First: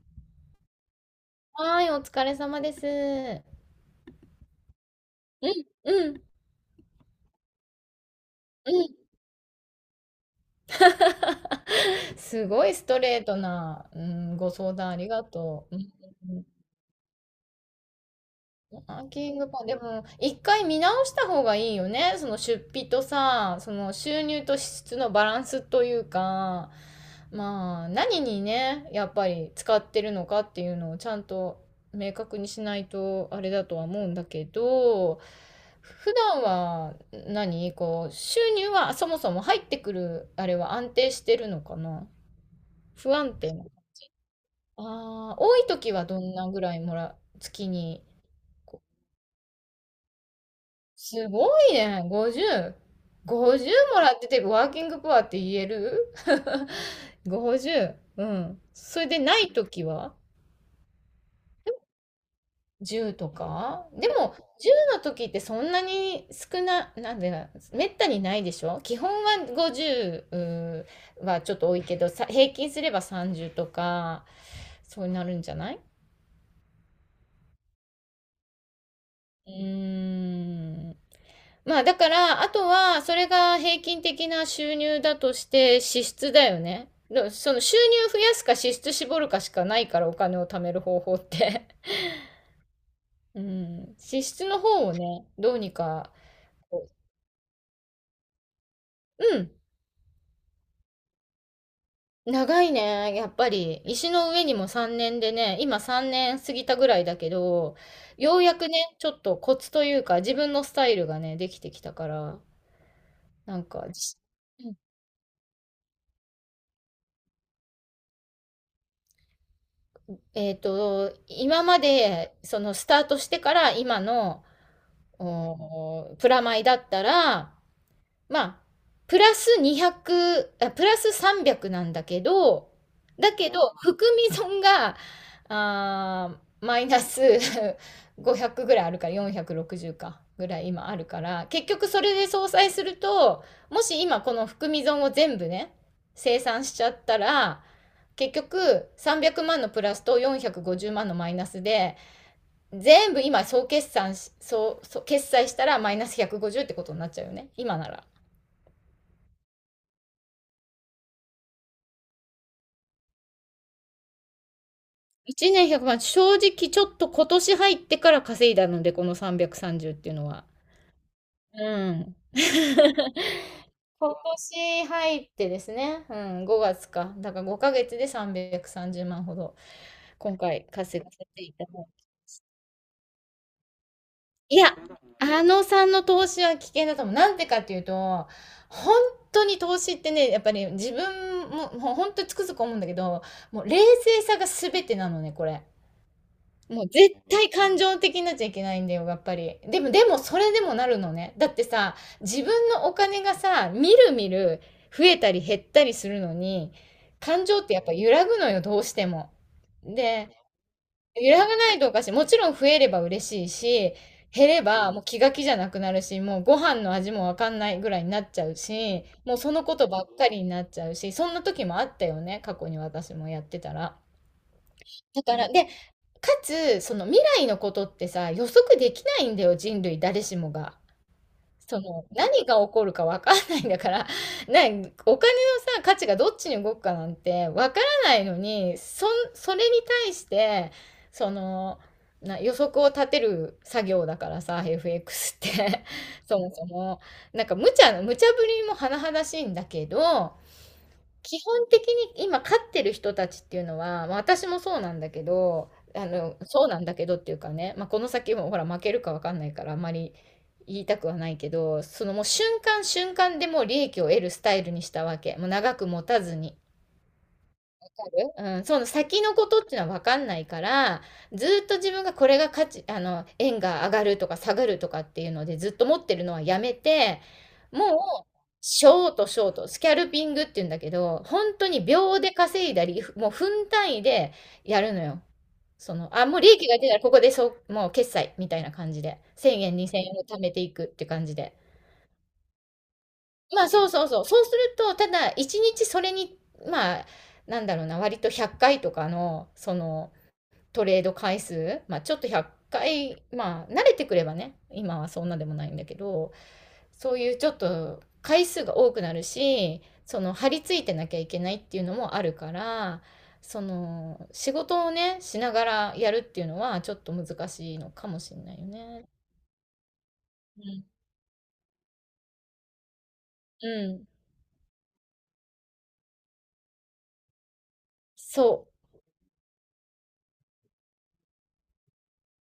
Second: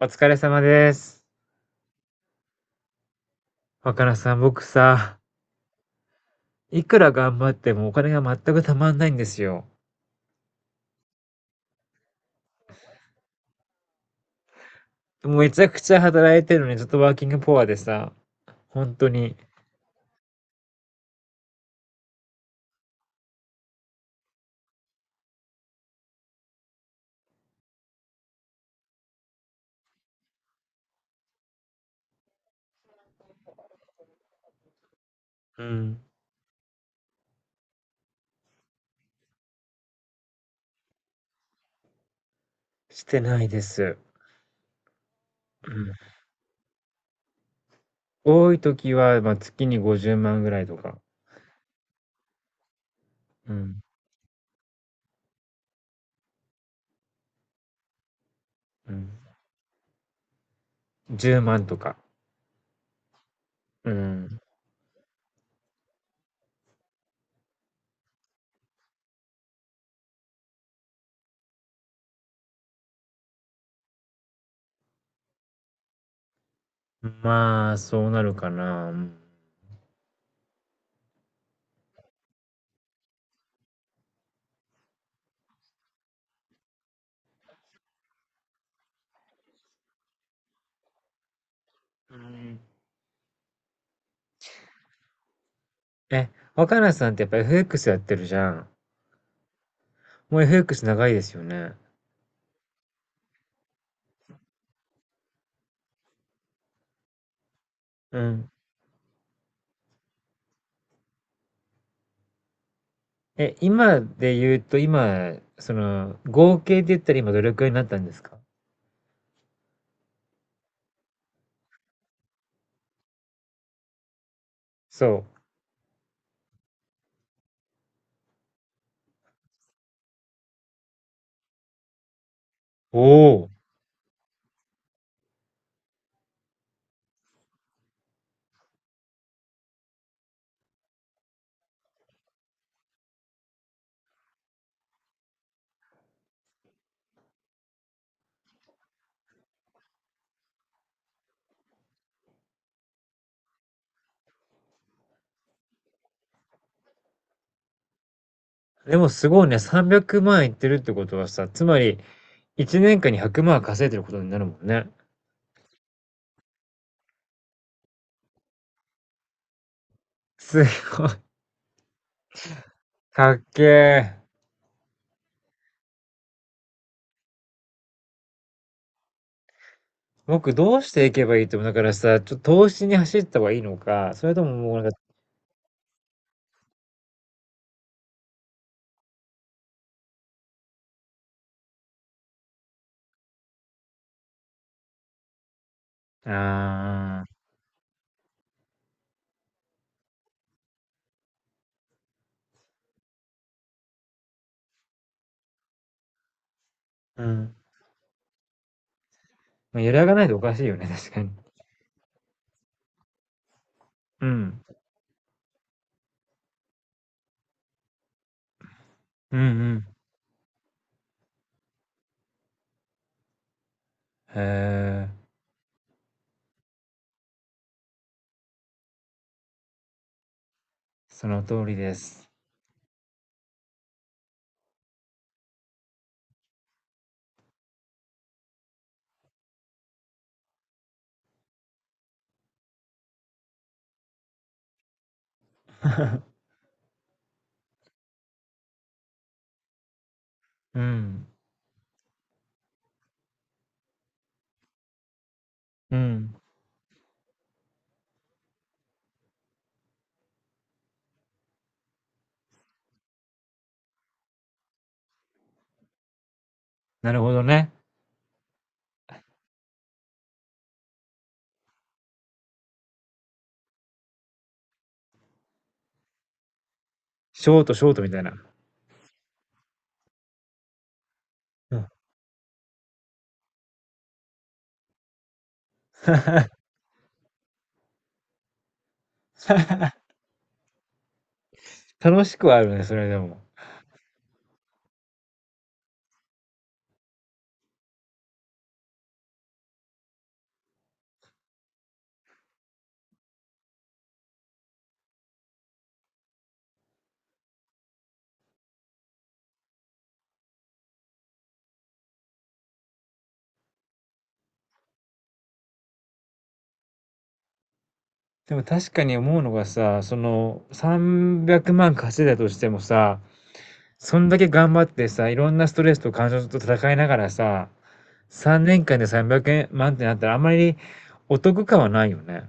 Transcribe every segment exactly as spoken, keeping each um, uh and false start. お疲れ様です。はーい、お疲れ様です。う若菜さん、僕さ、ん、うん、いくら頑張ってもお金が全くうたん。まんないんですよ。すごいストレートな、うん、ご相談ありがもうめちとゃう。くうんちゃ働いてるのに、ちょっとワーキングポアでさ、本ラ当ンキに、ングパン、でも、一回見直した方がいいよね。その出費とさ、その収入と支出のバランスというか、まあ、何にね、やっぱり使ってるのかっていうのをちゃんと明確にしないとあれだとは思うんだけど、うん、普段は何こう、収入はそもそも入ってくる、あれは安定してるのかな、し不て安ない定でな。す。ああ、多いうん、時はどんなぐらいもら、月に。多い時は、まあ、月にごじゅうまんぐらいとか、すごいね。ごじゅう。うん、ごじゅうもらってて、ワーキングプアって言える？ ごじゅう。 うん。うそれん、でないときは？ じゅうまんとか、じゅう とかうでも、ん、じゅうの時ってそんなに少な、なんでな、めったにないでしょ基本はごじゅう、ううーはちょっと多いけど、さ、平均すればさんじゅうとか、そうなるんじゃない？まあ、そうなるかな。うんうーん。まあだから、あとは、それが平均的な収入だとして支出だよね。その収入増やすか支出絞るかしかないから、お金を貯める方法って。うん。 うん。支出の方をね、どうにか。え、若菜さんってやっぱ エフエックス やってるじゃん。うん。もう エフエックス 長いですよね。長いね、やっぱり。石の上にもさんねんでね、今さんねん過ぎたぐらいだけど、うようん。やくね、ちょっとコツというか、自分のスタイルがね、できてきたから、え、なんか、今で言うと、今、その、合計で言ったら今どれくらいになったんですか？えっと、今まで、そのスタートしてから今の、そう。おプラマイだったら、まあ、プラス200、あ、プラスさんびゃくなんだけど、おだけお。ど、含み損が、あー、マイナス ごひゃくぐらいあるから、よんひゃくろくじゅうか、ぐらい今あるから、結局それで相殺すると、もし今この含み損を全部ね、清算しちゃったら、結局さんびゃくまんのプラスとよんひゃくごじゅうまんのマイナスで、全部今総決算し、総、総決済したらマイナスひゃくごじゅうってことになっちゃうよね。今なら。でもすごいね、さんびゃくまんいってるってことはさ、つまり、いちねんかんにひゃくまん稼いでることになるもんね。一年ひゃくまん、正直ちょっと今年入ってから稼いだので、このさんびゃくさんじゅうっていうのは。すごい。うん。かっけ え。今年入ってですね、うん、ごがつか。だからごかげつでさんびゃくさんじゅうまんほど、今僕回どうし稼ていがせけばていいいと思たう？だだかいらて。さ、ちょっと投資に走った方がいいのか、それともいもや、うなんか、あのさんの投資は危険だと思う。なんでかっていうと、本当に投資ってね、やっぱり自分も、もう本当につくづく思うんだけど、もう冷静さが全てなのね、これ。もう絶あ対感情的になっちゃいけないんだよ、やっぱり。でも、でも、それでもなるのね。だってさ、自分のお金がさ、みるみる増えたり減ったりするのに、あ、う感ん。情ってやっぱ揺らぐのよ、どうしても。まあ、揺らがないで、とおかしいよね、確かに。揺らがないとおかしい。もちろん増えれば嬉しいし、う減れん。ばもう気が気じゃなくなるし、もうご飯の味もわかんないぐらいになっちゃうし、もううそのこんとばっかりになっちゃうし、そんな時もあったよね、過去に私もやってたら。うん。へだえ、から、で、かつ、その未来のことってさ、予測できないんだよ、人類誰しもが。その通りそでの、す。何が起こるかわかんないんだから、な、お金のさ、価値がどっちに動くかなんてわからないのに、そん、それに対して、その、な、予測を立てる作業だからさ、エフエックス って そもそも。なんか無茶無茶ぶりも甚だしいんだけど、うん。基本的に今飼ってる人たちっていうのは、まあ、私もそうなんだけど、うあん。の、そうなんだけどっていうかね、まあ、この先もほら負けるかわかんないからあんまり言いたくはないけど、そのもう瞬間瞬間でもう利益を得るスタイルにしたわけ。もう長く持たずに。なるほどね。わかる？うん、その先のことっていうのは分かんないから、ずーっと自分がこれが価値、あの、円が上がるとか下がるとかっていうのでずっと持ってるのはやめて、ショートシもョーう、トみたいな。ショートショート、スキャルピングっていうんだけど、本当うにん。 秒で稼いだり、もう分単位でやるのよ。その、あ、もう利 益が出たらここでそう、もう決済みたいな感じで、いち、 ぜろえん、にせんえんを貯めていくって感じで。楽しくはあるね、それでも。まあそうそうそう。そうすると、ただ一日それに、まあ、なんだろうな、割とひゃっかいとかの、そのトレード回数、まあちょっとひゃっかい、まあ慣れてくればね、今はそんなでもないんだけど、そういうちょっと回数が多くなるし、その張り付いてなきゃいけないっていうのもあるから、その仕事をね、しながらやるっていうのはちょっと難しいのかもしれなでいもよ確かね。に思うのがさ、そのうん。さんびゃくまん稼いだとしてもさ、うん。そんだけ頑張ってさ、いろんなストレスと感情と戦いながらさ、3そう。年間でさんびゃくまんってなったらあまりお得感はないよね。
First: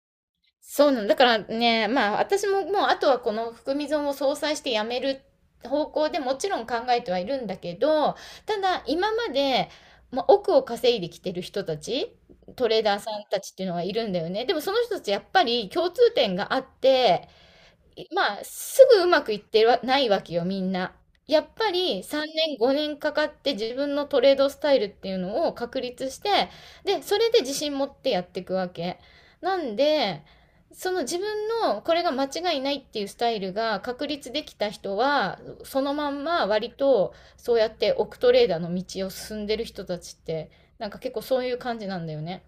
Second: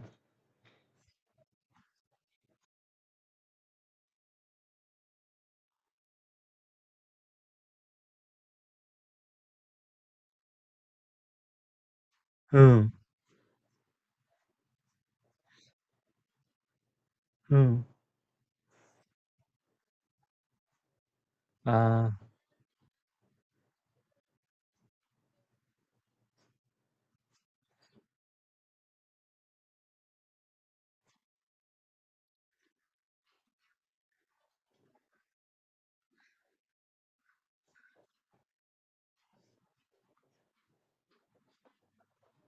そうなんだからね、まあ私ももうあとはこの含み損を相殺してやめる方向でもちろん考えてはいるんだけど、ただ今まで、まあ、億を稼いできてる人たち、うトレーん。ダーさんたちっていうのがいるんだよね。でもその人たちやっぱり共通点があって、うん。いまあ、すぐうまくいってはないわけよ、みんな。やっぱりああ、さんねん、ごねんかかって自分のトレードスタイルっていうのを確立して、で、それで自信持ってやっていくわけ。なんで、その自分のこれが間違いないっていうスタイルが確立できた人は、そのまんま割とそうやって億トレーダーの道を進んでる人たちって、なんか結構そういう感じなんだよね。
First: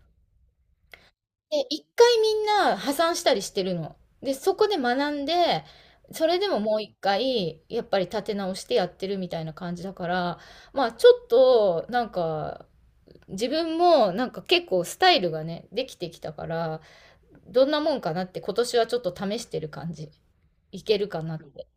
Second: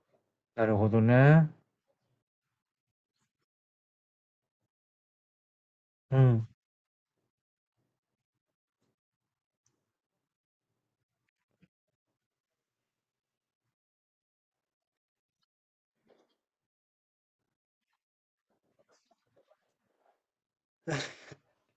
なるほどね。で、一回みんな破産したりしてるの。で、そこで学んで、うそれん。でももう一回、やっぱり立て直してやってるみたいな感じだから、まあちょっと、なんか、自分もなんか結構スタイルがね、できてきたから、どんなもんかなって今年はちょっと試してる感じ。いけるかなって。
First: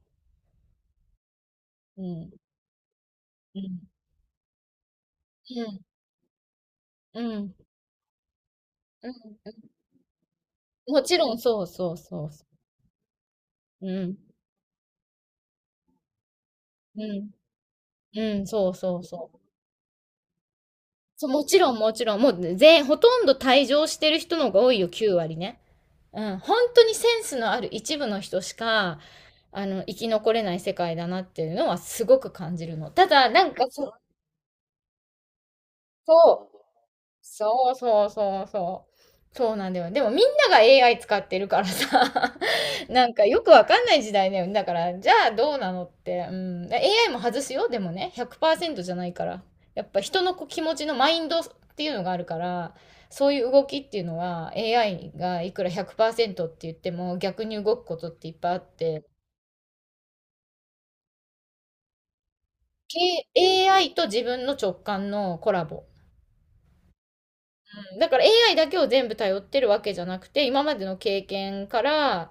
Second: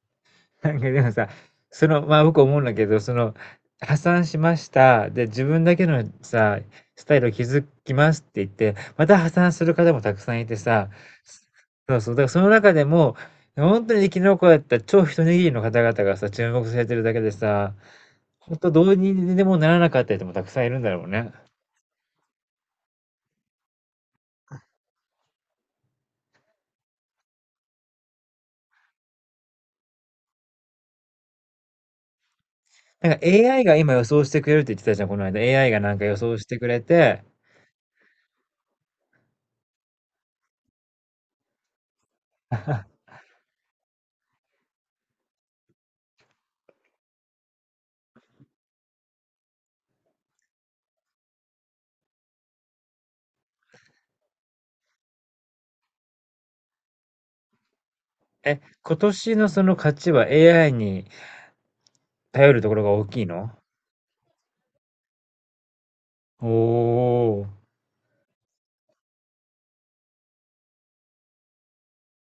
なんかでもさ、そうの、まあん。僕思うんだけど、その、うん。破産しました。で、自う分だん。けのさ、スタイうん。ルをうん。築きますって言って、また破産する方もたくさんいてさ、もちろん、そうそそううそう、だかそらうそその中でも、本う。う当に生ん。き残った超一握りの方々がさ、注目されてるうだけでん。さ、うん。本そ当うどうそうそにう。でもならなかった人もたくさんいるんだろうそう、ね。もちろんもちろん、もう全、ほとんど退場してる人の方が多いよ、きゅう割ね。うん、本当にセンスのある一部の人しか、あの、生き残れない世界だなっていうのはすごく感じるの。たなんか だ、なん エーアイ かが今そ、予想してくれるって言ってたじゃん、この間。エーアイ がなんか予想しそてうくれて、そうそうそうそう。そうなんだよ。でもみんなが エーアイ 使ってるからさ、なんかよくわかんない時代だよね。だから、じゃあどうなのって。うん。エーアイ も外すよ。でもね、ひゃくパーセントじゃないから。やっぱ人のこう気持ちのマインドっていうのがあるから、そういう動きっていうのは エーアイ がいくらひゃくパーセントって言っても逆に動くことっていっぱいあえ、っ今て、年のその価値は エーアイ に頼るところがけ 大きいの？ エーアイ と自分の直感のコラボ。おお。だから エーアイ だけを全部頼ってるわけじゃなくて、今までの経験から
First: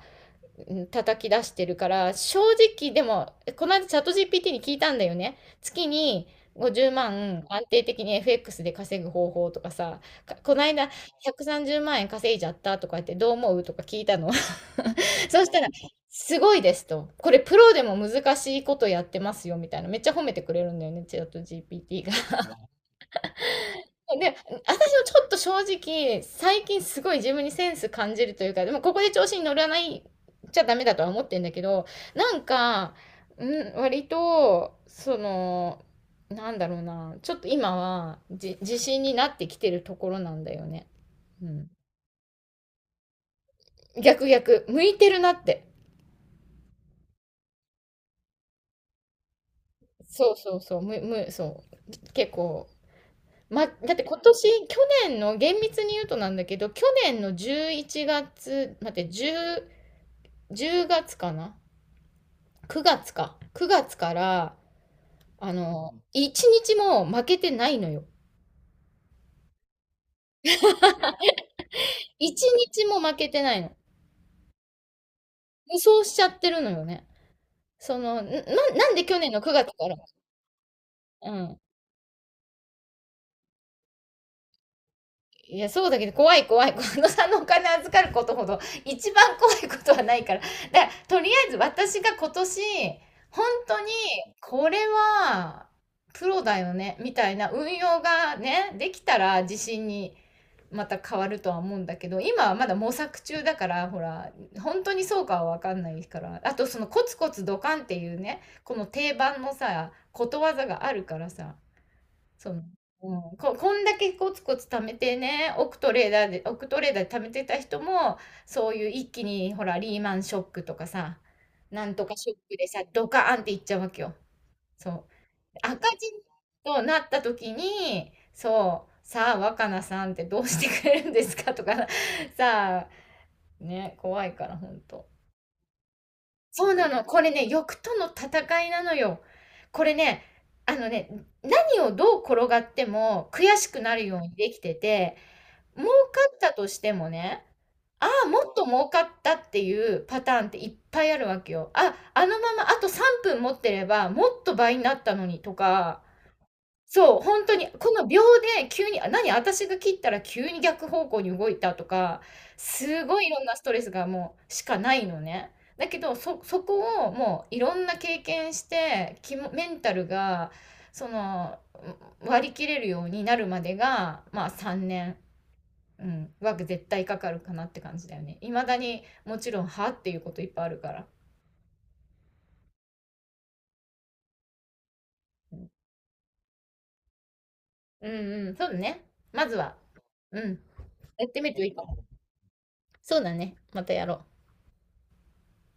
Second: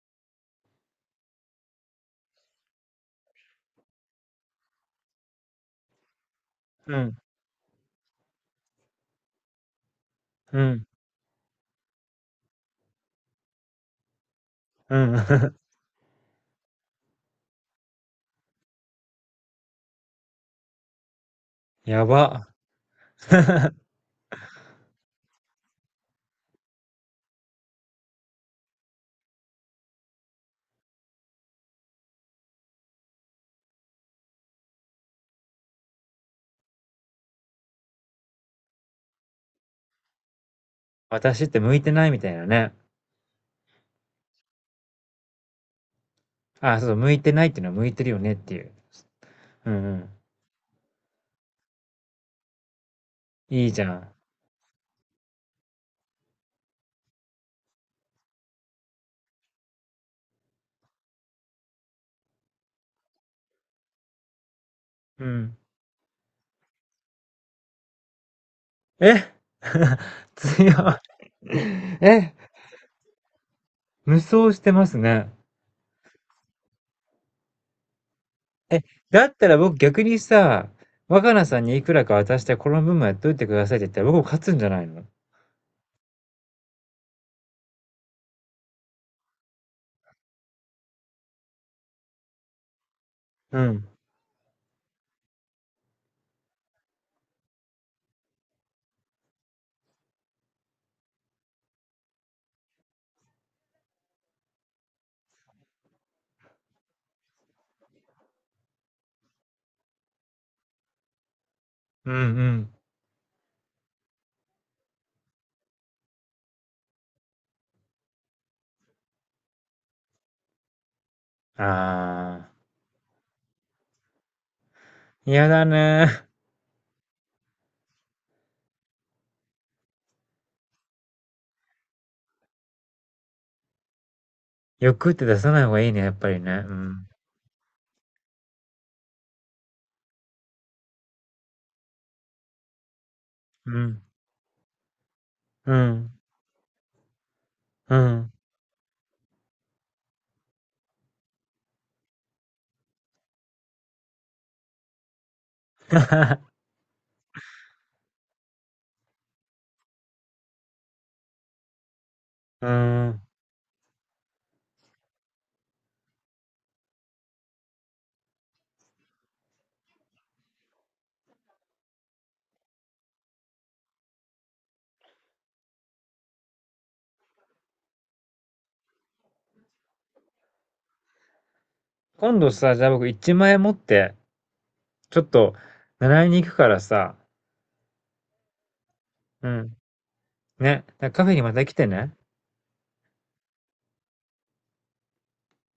うん叩き出してるから、正直でも、この間チャット ジーピーティー に聞いたんだよね。月に50うん、万安定的に エフエックス で稼ぐ方法とかさ、かこうのん、間ひゃくさんじゅうまん円稼いじゃったとか言ってどう思うとか聞いたの。うん。そし たら、すごいですと。これプロでも難しいことやってますよみたいな。めっちゃ褒めてくれるんだよね、チャット や ジーピーティー ば。が。で、私もちょっと正直、最近すごい自分にセンス感じるというか、でもここで調子に乗らないちゃダメだとは思ってんだけど、なんか、うん、割と、その、なんだろうな、ちょっと今はじ、自信になってきてるところなんだよね。私うってん。向いてないみたいなね。逆逆、向いてるなって。あ、そう、向いてないっていうのは向いてるよねっていう。うんうん。そうそうそう、む、む、そう。結構、いま、いだじゃってん。今年、去年の、厳密に言うとなんだけど、去年のじゅういちがつ、待って、じゅう、じゅうがつかな？ く 月か。くがつから、うあん。の、いちにちも負けてないのよ。え。 強い。え、いちにちも負けてないの。無双してますね。無双しちゃってるのよね。その、な、え、なんで去だ年っのたらくがつ僕から、逆にさ、う若菜さん。んにいくらか渡してこの分もやっといてくださいって言ったら僕も勝つんじゃないの？いや、そうだけど、怖い怖い。このさんのお金預かることほど、一番怖いことはないから。だから、とりあえず私が今年、本う当ん。に、これは、プロだよね、みたいな運用がね、できたら自信にまた変わるとは思うんだけど、今はまだ模索中だから、ほら、本当にそうかはわかんないから。あと、そのコツコツドカンっていうね、この定番のさ、ことわざがあるからさ、うんうそう。ん。うん、ここんだけコツコツ貯めてね、億トレーダーで、億トレーダーで貯めてた人も、そういう一気に、ほら、リーマンショックとかさ、なんとかショッああ。クでさ、ドカーンっていっちゃうわけよ。そう。嫌だ赤字ね。となった時に、そう、さあ、若菜さんってどうしてくれるんですかとか、さあ、ね、怖いから、本当欲って出さない方がいいね、やっぱりね。そううなの。ん。これね、欲との戦いなのよ。これね、あのね、何をどう転がっても悔しうくなん。るようにできてて、う儲かん、ったとしてもね、うああ、ん。もっと儲かったっていうパターンっていっぱいあるわけよ。あ、あのままあとさんぷん持ってればもっと倍になったのにとか、そう、本当に、この秒で急に、あ、何、私が切ったら急に逆方向に動いたとか、うすーごん。いいろんなストレスがもうしかないのね。だけど、そそこをもういろんな経験して、きもメンタルが、その、割り切れるようになるまでが、まあ、さんねん、うん、は絶対かかるかなって感じだよね。未だにもちろん、はっていうこといっぱいあるから。今度さ、じゃあ僕いちまん円持って、ちょっとうん、習いに行くからさ、うんうん、そうだね。うまずん、は、うん、ね、カやフっェてにみまるとたい来いかても。ね。そうだね、またやろう。